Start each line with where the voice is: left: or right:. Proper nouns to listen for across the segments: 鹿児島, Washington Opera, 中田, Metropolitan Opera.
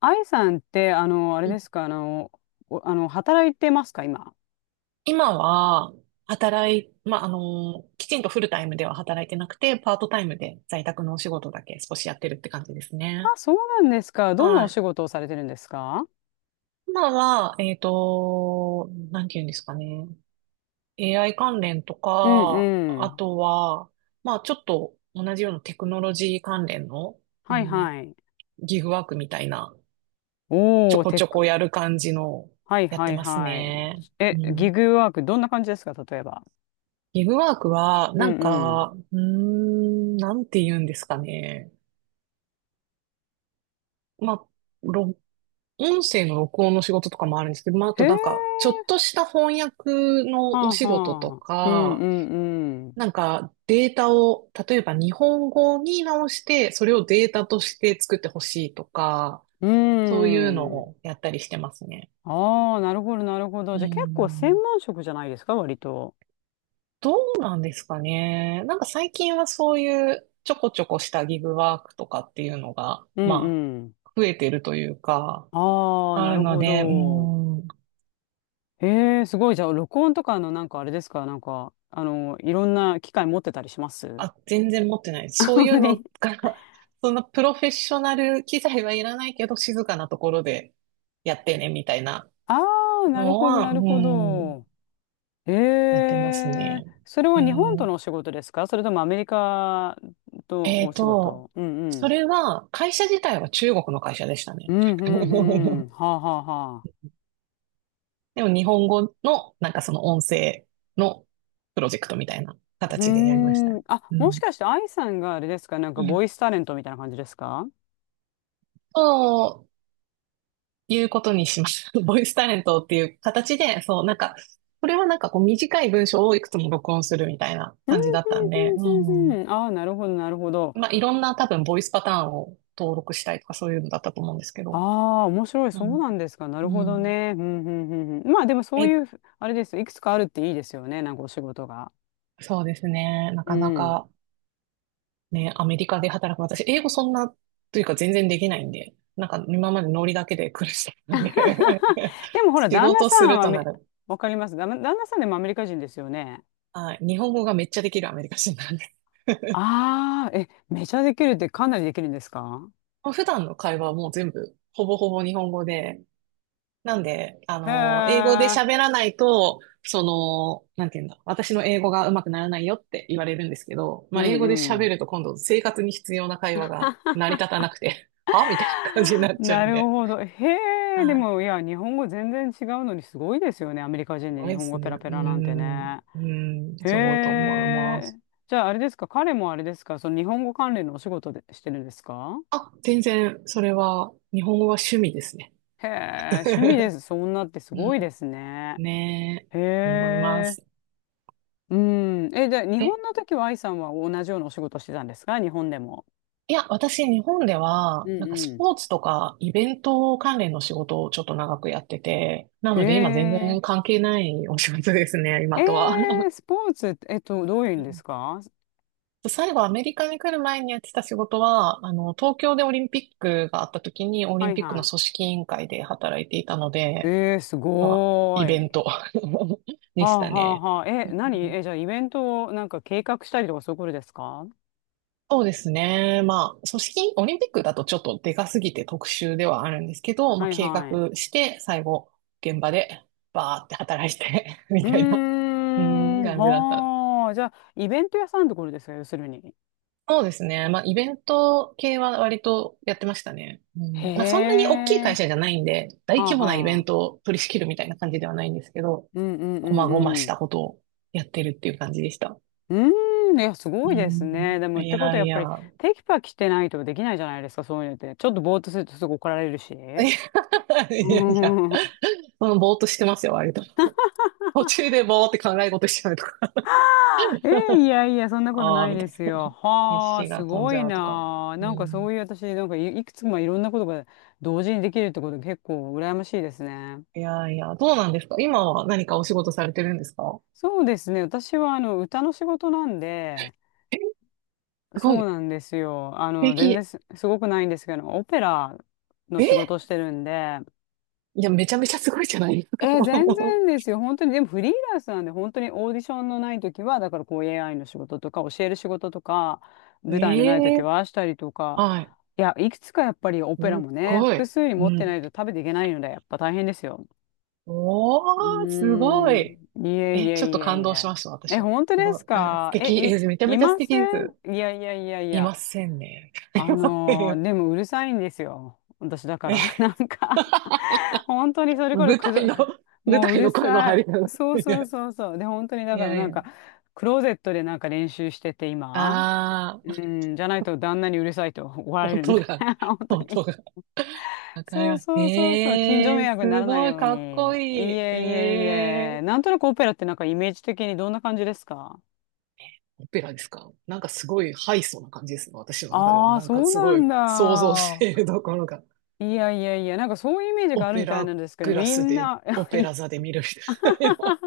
left: 愛さんって、あれ
right: う
left: で
right: ん
left: すか、あの、おあの、働いてますか、今？
right: 今は、働い、まあ、あの、きちんとフルタイムでは働いてなくて、パートタイムで在宅のお仕事だけ少しやってるって感じです
left: あ、
right: ね。
left: そうなんですか。どんな
right: は
left: お
right: い。
left: 仕事をされてるんですか？
right: 今は、なんて言うんですかね。AI 関連と
left: うん
right: か、
left: う
right: あ
left: ん。
right: とは、まあ、ちょっと同じようなテクノロジー関連の、う
left: はい
right: ん、
left: はい。
right: ギグワークみたいな、ちょ
left: おー、
right: こ
left: テ
right: ち
left: ッ
right: ょ
left: ク。
right: こやる感じの、
left: はい
right: やっ
left: は
right: て
left: い
right: ます
left: はい。
right: ね。う
left: え、ギ
right: ん
left: グワーク、どんな感じですか、例えば？
right: ギブワークは、
left: うんうん。
right: なんて言うんですかね。まあ、ろ音声の録音の仕事とかもあるんですけど、まあ、あ
left: へ
right: と
left: ー、
right: なんか、ちょっとした翻訳
left: は
right: のお
left: あ
right: 仕事と
left: はあ。うん
right: か、
left: うん
right: なんか、データを、例えば日本語に直して、それをデータとして作ってほしいとか、
left: う
right: そういうの
left: ん。うん。
right: をやったりしてますね。
left: ああ、なるほどなるほど。
right: う
left: じゃあ結構専
right: ん。
left: 門職じゃないですか、割と。
right: どうなんですかね。なんか最近はそういうちょこちょこしたギグワークとかっていうのが、
left: うんうん。
right: 増えてるというか、
left: ああ、
right: あ
left: な
right: る
left: る
right: の
left: ほ
right: で、
left: ど。ええ、すごい。じゃあ、録音とかのなんかあれですか、なんか、いろんな機械持ってたりします？
right: あ、全然持ってないです。そう
left: 本
right: い
left: 当
right: うの
left: に。
right: が、そんなプロフェッショナル機材はいらないけど、静かなところでやってね、みたいな
left: ああ、なる
right: の
left: ほど、
right: は、
left: な
right: う
left: るほ
right: ーん、
left: ど。え
right: やってます
left: え、
right: ね。
left: それは
right: え
left: 日本とのお
right: ー
left: 仕事ですか、それともアメリカと
right: え
left: お
right: ー
left: 仕
right: と、
left: 事？うんう
right: そ
left: ん。
right: れは、会社自体は中国の会社でした
left: う
right: ね。
left: んうんうん。はあはあはあ。
right: でも日本語の、なんかその音声のプロジェクトみたいな
left: う
right: 形でやりました
left: ー
right: ね。
left: ん。あ、
right: う
left: もし
right: ん。
left: かして愛さんがあれですか、なんか
right: うん
left: ボイスタレントみたいな感じですか？
right: そういうことにしました。ボイスタレントっていう形で、そう、なんか、これはなんかこう短い文章をいくつも録音するみたいな
left: うんう
right: 感じだったんで、う
left: んうんう
right: ん。
left: んうん。ああ、なるほど、なるほど。
right: いろんな多分ボイスパターンを登録したいとかそういうのだったと思うんですけど、
left: ああ、面白い。
right: う
left: そう
right: ん。
left: なんですか。な
right: う
left: るほど
right: ん。
left: ね。うん、うん、うんうん。まあでもそう
right: え、
left: いう、あれですよ。いくつかあるっていいですよね。なんかお仕事が。
right: そうですね。な
left: う
right: かな
left: ん。
right: かね、アメリカで働く私、英語そんな、というか全然できないんで、なんか今までノリだけで苦しかったんで
left: でも ほら、
right: 仕
left: 旦那
right: 事
left: さ
right: す
left: ん
right: る
left: は
right: とな
left: め、
right: る。
left: わかります。旦那さんでもアメリカ人ですよね。
right: はい。日本語がめっちゃできるアメリカ人なんです。
left: ああ、え、めちゃできるってかなりできるんですか？
right: もう普段の会話はもう全部、ほぼほぼ日本語で、なんで、
left: へ
right: 英語で
left: え。
right: 喋らないと、その、なんていうんだ、私の英語が上手くならないよって言われるんですけど、
left: う
right: 英
left: ん
right: 語で
left: う
right: 喋
left: ん。
right: ると今度生活に必要な会話が成り立たなくて、はみたいな感じになっちゃう
left: な
right: ん
left: る
right: で。
left: ほど。へえ、で
right: はい。
left: も、いや、日本語全然違うのにすごいですよね。アメリカ人
right: な
left: で日
right: いで
left: 本
right: す
left: 語ペ
right: ね。
left: ラペラなんてね。
right: うん、
left: へ
right: すごいと思いま
left: え。
right: す。
left: じゃあ、あれですか、彼もあれですか、その日本語関連のお仕事でしてるんですか？
right: 全然、それは、日本語は趣味ですね。
left: へえ、趣味で す。そんなってす
right: う
left: ごい
right: ん、
left: ですね。
right: ね
left: へ
right: え、思いま
left: え。
right: す。
left: うん。え、で、日
right: え、
left: 本の時は愛さんは同じようなお仕事してたんですか、日本でも？
right: 私、日本で
left: う
right: は、
left: ん
right: なんかス
left: う
right: ポーツとかイベント関連の仕事をちょっと長くやってて、な
left: ん。へ
right: ので今全
left: え。
right: 然関係ないお仕事ですね、
left: え
right: 今とは。
left: ー、スポーツって、どういうん
right: う
left: です
right: ん
left: か？
right: 最後、アメリカに来る前にやってた仕事は、東京でオリンピックがあった時に、オリ
left: は
right: ン
left: い
right: ピック
left: は
right: の組
left: い。
right: 織委員会で働いていたので、
left: えー、す
right: まあ、
left: ご
right: イベ
left: ー
right: ン
left: い。
right: ト で
left: は
right: し
left: あ
right: た
left: はあ
right: ね。
left: はあ。え、
right: う
left: 何
right: ん
left: え、じゃあイベントをなんか計画したりとかそういうことですか？
right: そうですね。オリンピックだとちょっとでかすぎて特殊ではあるんですけど、ま
left: は
right: あ、
left: い
right: 計画
left: はい。
right: して、最後、現場で、バーって働いて み
left: うー
right: たいな、うん、
left: ん、
right: 感じだった。
left: はあ。じゃあ、イベント屋さんってことですか、要するに？
right: そうですね。まあ、イベント系は割とやってましたね。
left: へ
right: そんなに大きい会
left: え。
right: 社じゃないんで、大
left: はあ
right: 規模なイベ
left: は
right: ン
left: あ。
right: トを取り仕切るみたいな感じではないんですけど、
left: うんうんう
right: 細
left: ん
right: 々
left: う
right: し
left: ん。
right: たことをやってるっていう感じでした。
left: うーん、いや、す
right: う
left: ごいですね。
right: ん、
left: でも、っ
right: い
left: てことは
right: や
left: や
right: い
left: っぱ
right: や。
left: り、テキパキしてないとできないじゃないですか、そういうのって。ちょっとぼーっとするとすぐ怒られるし。
right: いやい
left: う
right: や いや、
left: ん、
right: ぼーっとしてますよ、割と。途中でぼーって考え事しちゃうとか。
left: えー、いやいや、そん なこと
right: ああ、
left: ない
right: み
left: で
right: たい
left: す
right: な。
left: よ。
right: 意
left: はあ、
right: 識
left: す
right: が飛ん
left: ご
right: じ
left: い
right: ゃうとか。
left: なあ。
right: う
left: なんかそ
right: ん。
left: ういう私、なんかい、いくつもいろんなことが同時にできるってこと結構羨ましいですね。
right: いやいや、どうなんですか？今は何かお仕事されてるんですか？
left: そうですね。私はあの歌の仕事なんで、
right: え、す
left: そ
right: ごい。
left: う
right: 素
left: なんですよ。あの、全然
right: 敵。
left: す、すごくないんですけど、オペラの仕事を
right: え、
left: してるんで、
right: いや、めちゃめちゃすごいじゃないですか。
left: えー全 然ですよ。本当に、でもフリーランスなんで、本当にオーディションのない時は、だからこう AI の仕事とか、教える仕事とか、舞台のない
right: え
left: 時
right: え、
left: はしたりとか、
right: はい。
left: いや、いくつかやっぱりオ
right: す
left: ペラ
right: っ
left: もね、
right: ご
left: 複
right: い。
left: 数に
right: う
left: 持ってない
right: ん。
left: と食べていけないので、やっぱ大変ですよ。う
right: おー、すご
left: ーん、
right: い。
left: いえい
right: え、ちょっ
left: え
right: と
left: い
right: 感
left: えい
right: 動しました、
left: え。え、
right: 私は。
left: 本当
right: す
left: で
right: ご
left: す
right: い。え、素
left: か、
right: 敵。
left: え、
right: え、めちゃ
left: い、い
right: めちゃ素
left: ませ
right: 敵で
left: ん、
right: す。
left: いやいやいやい
right: い
left: や。
right: ませんね。い
left: あ
right: ません
left: のー、
right: よ。
left: でもうるさいんですよ、私だから。
right: ね、
left: なんか本当にそれこそ
right: 舞
left: くぞ、
right: 台の、舞
left: もうう
right: 台
left: る
right: の声の
left: さ
right: 入り
left: い。
right: なの。
left: そう
right: い
left: そう
right: や
left: そうそう。で、本当にだ
right: い
left: から
right: やい
left: なんか、
right: や。
left: クローゼットでなんか練習してて今。
right: ああ、
left: うん、じゃないと旦那にうるさいと怒られるん
right: 音
left: で。
right: が、
left: 本当に。
right: 音が。わかり
left: そう
right: ます。
left: そうそうそう。近所
right: ええ、
left: 迷惑にな
right: す
left: らない
right: ごい、
left: ように。い
right: かっこ
left: えい
right: いい。
left: えい
right: え
left: え。
right: ー。
left: なんとなくオペラってなんかイメージ的にどんな感じですか？
right: オペラですか？なんかすごいハイソな感じですね。私の中では。
left: ああー、
right: なんか
left: そう
right: す
left: な
right: ご
left: ん
right: い想像し
left: だ。
right: ているところが。
left: いやいやいや、なんかそういうイメージ
right: オ
left: がある
right: ペ
left: みたい
right: ラ
left: なんですけど、
right: グラ
left: み
right: ス
left: ん
right: で、
left: な、
right: オ
left: い
right: ペ
left: や、
right: ラ座で見るみたいな。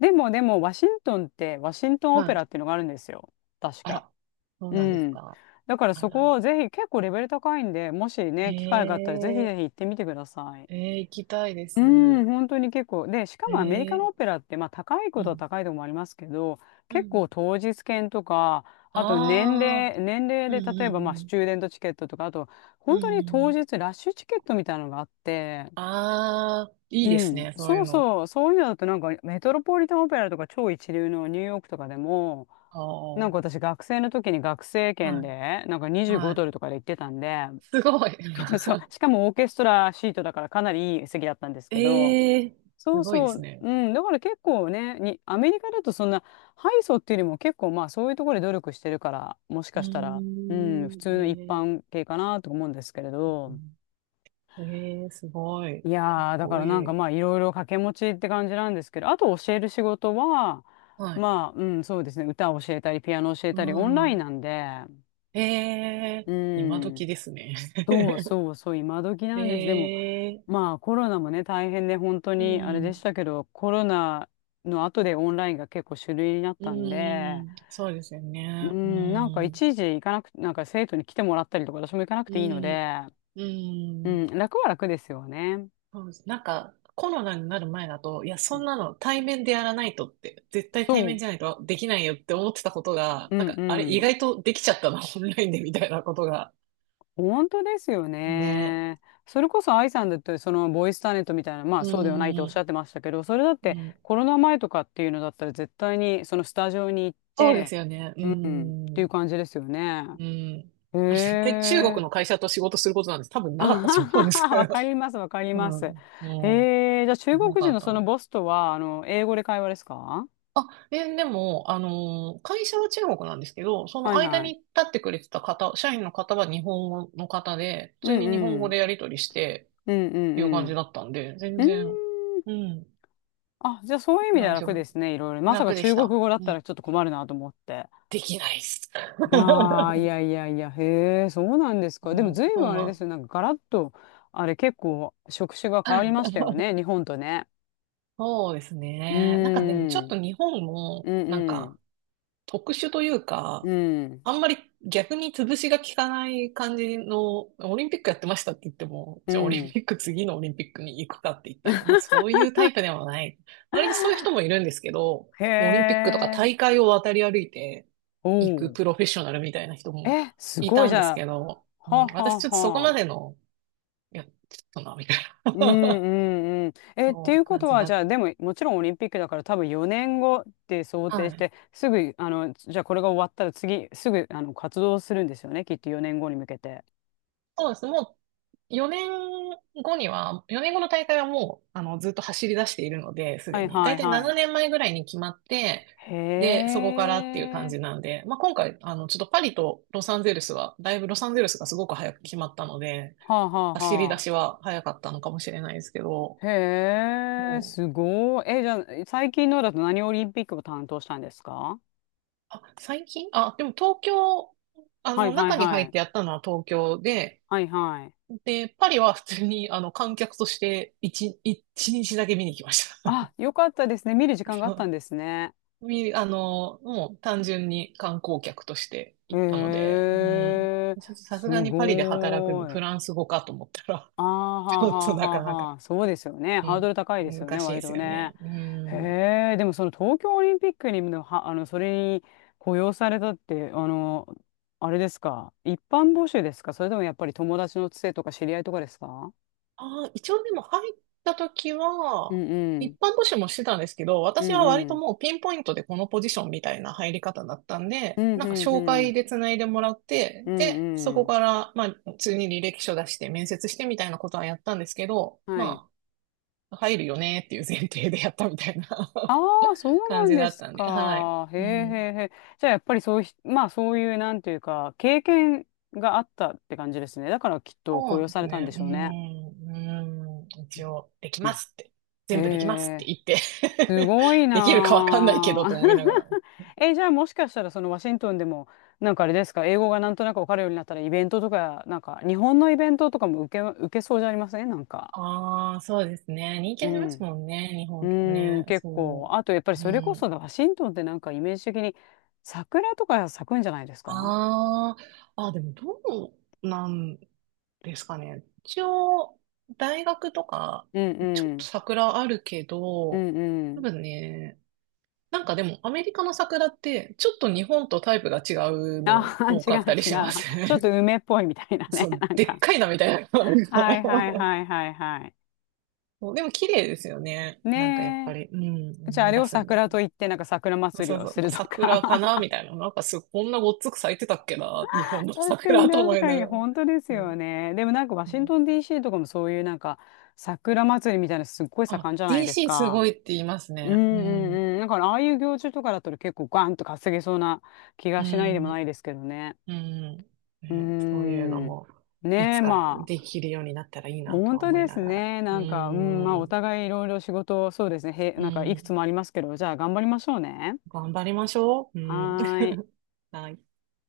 left: でもでも、ワシントンって、ワシント ンオペ
right: は
left: ラ
right: い。
left: っていうのがあるんですよ、確
right: あ
left: か。
right: ら、そう
left: う
right: なんです
left: ん。
right: か。
left: だから
right: あ
left: そこ
right: ら、
left: をぜひ、結構レベル高いんで、もしね、機会があったらぜひ
right: え
left: ぜひ
right: え、
left: 行ってみてください。
right: ええ、行きたいで
left: うん、
right: す。
left: 本当に結構。で、しか
right: え
left: もアメリカのオ
right: え、
left: ペラって、まあ高い
right: う
left: ことは
right: ん。
left: 高いとこもありますけど、
right: う
left: 結
right: ん。
left: 構当日券とか、あと年
right: ああ、
left: 齢、年齢
right: うん
left: で例え
right: う
left: ばまあス
right: ん
left: チューデントチケットとか、あと
right: う
left: 本
right: ん。う
left: 当に当
right: ん。
left: 日ラッシュチケットみたいなのがあって、
right: ああ、いい
left: う
right: です
left: ん、
right: ね、そうい
left: そ
right: う
left: う
right: の。
left: そう、そういうのだとなんかメトロポリタンオペラとか超一流のニューヨークとかでも、
right: ああ、
left: なん
right: は
left: か私学生の時に学生券
right: い、
left: で、なんか
right: はい。
left: 25ドルとかで行ってたんで、
right: すごい。
left: そうそう、し かもオーケストラシートだからかなりいい席だったんですけど、
right: ええ、
left: そ
right: す
left: う
right: ごいで
left: そ
right: す
left: う、
right: ね。
left: うん、だから結構ね、に、アメリカだとそんな、ハイソっていうよりも結構まあそういうところで努力してるから、もし
right: うー
left: かしたら、うん、普
right: ん、
left: 通の一
right: ええ、
left: 般系かなと思うんですけれど、
right: ええ、すごい。
left: い
right: かっ
left: やー、だか
right: こ
left: らなん
right: い
left: か
right: い。
left: まあいろいろ掛け持ちって感じなんですけど、あと教える仕事は、
right: はい。
left: まあ、うん、そうですね、歌を教えたり、ピアノ教え
right: う
left: たり、オンライン
right: ん。
left: なんで、
right: ええ、
left: う
right: 今
left: ん、
right: 時ですね。
left: そうそうそう、今時 なんです。でも、
right: ええ、
left: まあコロナもね、大変で本当
right: う
left: にあれでし
right: ん。
left: たけど、コロナの後でオンラインが結構主流になっ
right: う
left: たんで、
right: ん、そうですよ
left: う
right: ね。う
left: ん、なんか
right: ん、
left: 一時行かなく、なんか生徒に来てもらったりとか、私も行かなく
right: う
left: ていいの
right: ん、
left: で、
right: う
left: う
right: ん。
left: ん、楽は楽ですよね。
right: そうです。なんか、コロナになる前だと、いや、
left: う
right: そん
left: ん、
right: なの対面でやらないとって、絶対対
left: そ
right: 面
left: う、
right: じゃないとできないよって思ってたことが、
left: う
right: なん
left: ん
right: か、
left: う
right: あれ、意
left: ん。
right: 外とできちゃったな、オンラインでみたいなことが。
left: 本当ですよ
right: ね。
left: ね。それこそ愛さんだって、そのボイスターネットみたいな、まあ
right: う
left: そうではないっておっしゃ
right: ん、
left: ってましたけど、それだっ
right: う
left: て
right: ん。
left: コロナ前とかっていうのだったら絶対にそのスタジオに行っ
right: そうで
left: て
right: すよね。う
left: っていう
right: ん、
left: 感じですよね。
right: うん。
left: へ
right: 絶対中国
left: え。
right: の会社と仕事することなんて多分
left: あ
right: なかったと
left: は
right: 思う
left: は
right: んです
left: は
right: け
left: わ
right: ど。
left: かります、わかり
right: う
left: ます。
right: ん、も
left: へえ、じゃあ中国
right: よか
left: 人
right: っ
left: のその
right: た。
left: ボスとは、英語で会話ですか？
right: でも、会社は中国なんですけど、そ
left: は
right: の
left: い
right: 間
left: はい。
right: に立ってくれてた方、社員の方は日本語の方で、普
left: う
right: 通
left: ん
right: に日本
left: う
right: 語
left: ん。
right: でやり取りして
left: うんう
right: っていう
left: ん
right: 感
left: う
right: じ
left: ん。
right: だったんで、全
left: うん。
right: 然、うん、
left: あ、じゃあそういう意味では
right: 大丈
left: 楽で
right: 夫。
left: すね、いろいろ。まさか
right: 楽で
left: 中
right: し
left: 国
right: た。
left: 語だっ
right: う
left: たら
right: ん。
left: ちょっと困るなと思って。
right: できないっす。
left: いやー、い やいやいや、へえ、そうなんですか。でも
right: も
left: 随
right: う
left: 分
right: そう
left: あれ
right: な
left: です
right: ん。
left: よ。なんかガラッと、あれ結構職種が変わりましたよね、日本とね。
right: そうです
left: うー
right: ね。なんかでもちょっ
left: ん。
right: と日本
left: う
right: も、
left: んうん。
right: 特殊という
left: う
right: か、
left: ん。
right: あんまり逆に潰しが効かない感じの、オリンピックやってましたって言っても、
left: う
right: じゃあオリン
left: ん。
right: ピック次のオリンピックに行くかって言ったら、まあそういうタイプではない。割とそういう人もいるんですけど、
left: へ
right: もうオリンピックとか
left: え。
right: 大会を渡り歩いていく
left: おう。
right: プロフェッショナルみたいな人も
left: え、す
right: い
left: ごい、
right: た
left: じ
right: んです
left: ゃ
right: け
left: あ。
right: ど、う
left: は
right: ん、
left: あは
right: 私
left: あ
right: ちょっとそこま
left: は
right: で
left: あ。
right: の、いや、ちょっとな、みたい
left: うん
right: な
left: うんうん。え、ってい
right: そ
left: う
right: う
left: こ
right: 感
left: と
right: じ
left: は、
right: だ
left: じゃ
right: っ
left: あ、でも、もちろんオリンピックだから多分4年後って想
right: た。
left: 定し
right: はい。
left: て、すぐ、あの、じゃあこれが終わったら次、すぐ、あの、活動するんですよね、きっと4年後に向けて。
right: そうです。もう4年後には、4年後の大会はもう、ずっと走り出しているので、す
left: は
right: で
left: い
right: に。だ
left: は
right: い
left: い
right: たい
left: は
right: 7
left: い。
right: 年前ぐらいに決まって、
left: へ
right: で、そこからっていう感
left: え。
right: じなんで、まあ、今回、あの、ちょっとパリとロサンゼルスは、だいぶロサンゼルスがすごく早く決まったので、
left: はあはあ
right: 走り出
left: は
right: しは早かったのかもしれないですけど、
left: あ。へえ、
right: もう、
left: すごい。え、じゃあ、最近のだと何オリンピックを担当したんですか？
right: あ、最近あ、でも東京、
left: はいはい
right: 中に
left: は
right: 入っ
left: い。
right: てやったのは東京で、
left: はいはい。
right: で、パリは普通に、観客として1、一日だけ見に来まし
left: あ、よかったですね。見る時間があった
right: た。
left: んですね。
right: み、あの、もう単純に観光客として
left: へ
right: 行ったので、うん。
left: え、
right: ちょっとさす
left: す
right: がにパリで働くに
left: ご
right: フ
left: い。
right: ランス語かと思ったら、
left: ああ、は
right: ち
left: あ
right: ょっ
left: は
right: と
left: あ
right: な
left: はあ
right: かなか、
left: はあ。そうですよね。
right: う
left: ハード
right: ん、
left: ル高いですよ
right: 難
left: ね、
right: しいで
left: 割
right: す
left: と
right: よね。
left: ね。
right: う
left: へ
right: ん。
left: え、でもその東京オリンピックにも、は、あの、それに雇用されたって、あの、あれですか。一般募集ですか、それともやっぱり友達のつてとか知り合いとかですか？
right: あ、一応でも入った時
left: う
right: は、
left: んう
right: 一
left: ん。
right: 般募集もしてたんですけど、
left: う
right: 私
left: ん
right: は割
left: う
right: と
left: ん。
right: もうピンポイントでこのポジションみたいな入り方だったん
left: う
right: で、
left: ん
right: なんか
left: うん
right: 紹
left: う
right: 介
left: ん。
right: で繋いでもらっ
left: う
right: て、で、そ
left: んう
right: こ
left: ん。
right: から、まあ、普通に履歴書出して面接してみたいなことはやったんですけど、
left: はい、
right: まあ、入るよねっていう前提でやったみたいな
left: ああ、そう な
right: 感
left: ん
right: じ
left: で
right: だっ
left: す
right: たんで、はい。
left: か。へえ
right: う
left: へ
right: ん。
left: えへえ。じゃあ、やっぱりそうひ、まあ、そういう、なんていうか、経験があったって感じですね。だから、きっと雇
right: そう
left: 用
right: で
left: さ
right: す
left: れたんで
right: ね。
left: しょうね。
right: うん、一応、でき
left: う
right: ま
left: ん、
right: すって。
left: へ
right: 全部できますって
left: え、
right: 言って
left: すごい な
right: できるかわかんないけ
left: あ。
right: どと思いながら。
left: え、じゃあ、もしかしたら、そのワシントンでも、なんかあれですか、英語がなんとなくわかるようになったら、イベントとか、なんか、日本のイベントとかも受け、受けそうじゃありませんなんか。
right: ああ、そうですね。人
left: う
right: 気あります
left: ん。
right: もんね、日
left: う
right: 本とか
left: ーん、
right: ね。
left: 結構。あ
right: そ
left: と、やっぱり
right: う。う
left: それこ
right: ん。
left: そ、ワシントンってなんかイメージ的に、桜とか咲くんじゃないですか？
right: ああ、あ、でもどうなんですかね。一応、大学とか、
left: うん
right: ちょ
left: う
right: っと
left: ん。
right: 桜あるけど、
left: うんう
right: 多
left: ん。
right: 分ね、なんかでも、アメリカの桜って、ちょっと日本とタイプが違うの
left: あ
right: 多
left: 違う
right: か
left: 違
right: ったりしま
left: う。
right: す
left: ちょっ
right: ね。
left: と梅っぽいみたいな ね、
right: そう、
left: なん
right: で
left: か。
right: っかいなみたいな。なんか
left: はいはい はいはいはい。
right: そうでも綺麗ですよね。なんかやっぱ
left: ね
right: り、うん、
left: え。じゃあ、
right: 思
left: あ
right: い
left: れ
right: 出
left: を
right: すんで。
left: 桜と言って、なんか桜祭り
right: そう
left: を
right: そ
left: す
right: う、
left: るとか。
right: 桜かなみ たいな。なんかすごい、こんなごっつく咲いてたっけな日本の
left: 確かに
right: 桜と
left: 確
right: 思い
left: か
right: な
left: に、
right: がら。
left: 本当です
right: う
left: よ
right: ん
left: ね。でもなんかワ
right: う
left: シン
right: ん
left: トン DC とかもそういうなんか桜祭りみたいなのすっごい
right: あ、
left: 盛んじゃないです
right: DC す
left: か。
right: ごいって言います
left: うん
right: ね。う
left: うん
right: ん。
left: うん。だからああいう行事とかだと結構ガンと稼げそうな気
right: う
left: がしないでも
right: ん。
left: ないですけどね。
right: うん。
left: うー
right: ね、そういうの
left: ん。
right: も、い
left: ねえ、
right: つか
left: まあ、
right: できるようになったらいいなと
left: 本
right: は
left: 当
right: 思い
left: で
right: な
left: す
right: がら。
left: ね。な
right: う
left: んか、うん、まあ、お
right: ん。
left: 互いいろいろ仕事、そうですね。へ、
right: う
left: なんか、いくつ
right: ん。
left: もありますけど、じゃあ頑張りましょうね。
right: 頑張りましょう。う
left: は
right: ん。
left: ーい。
right: はい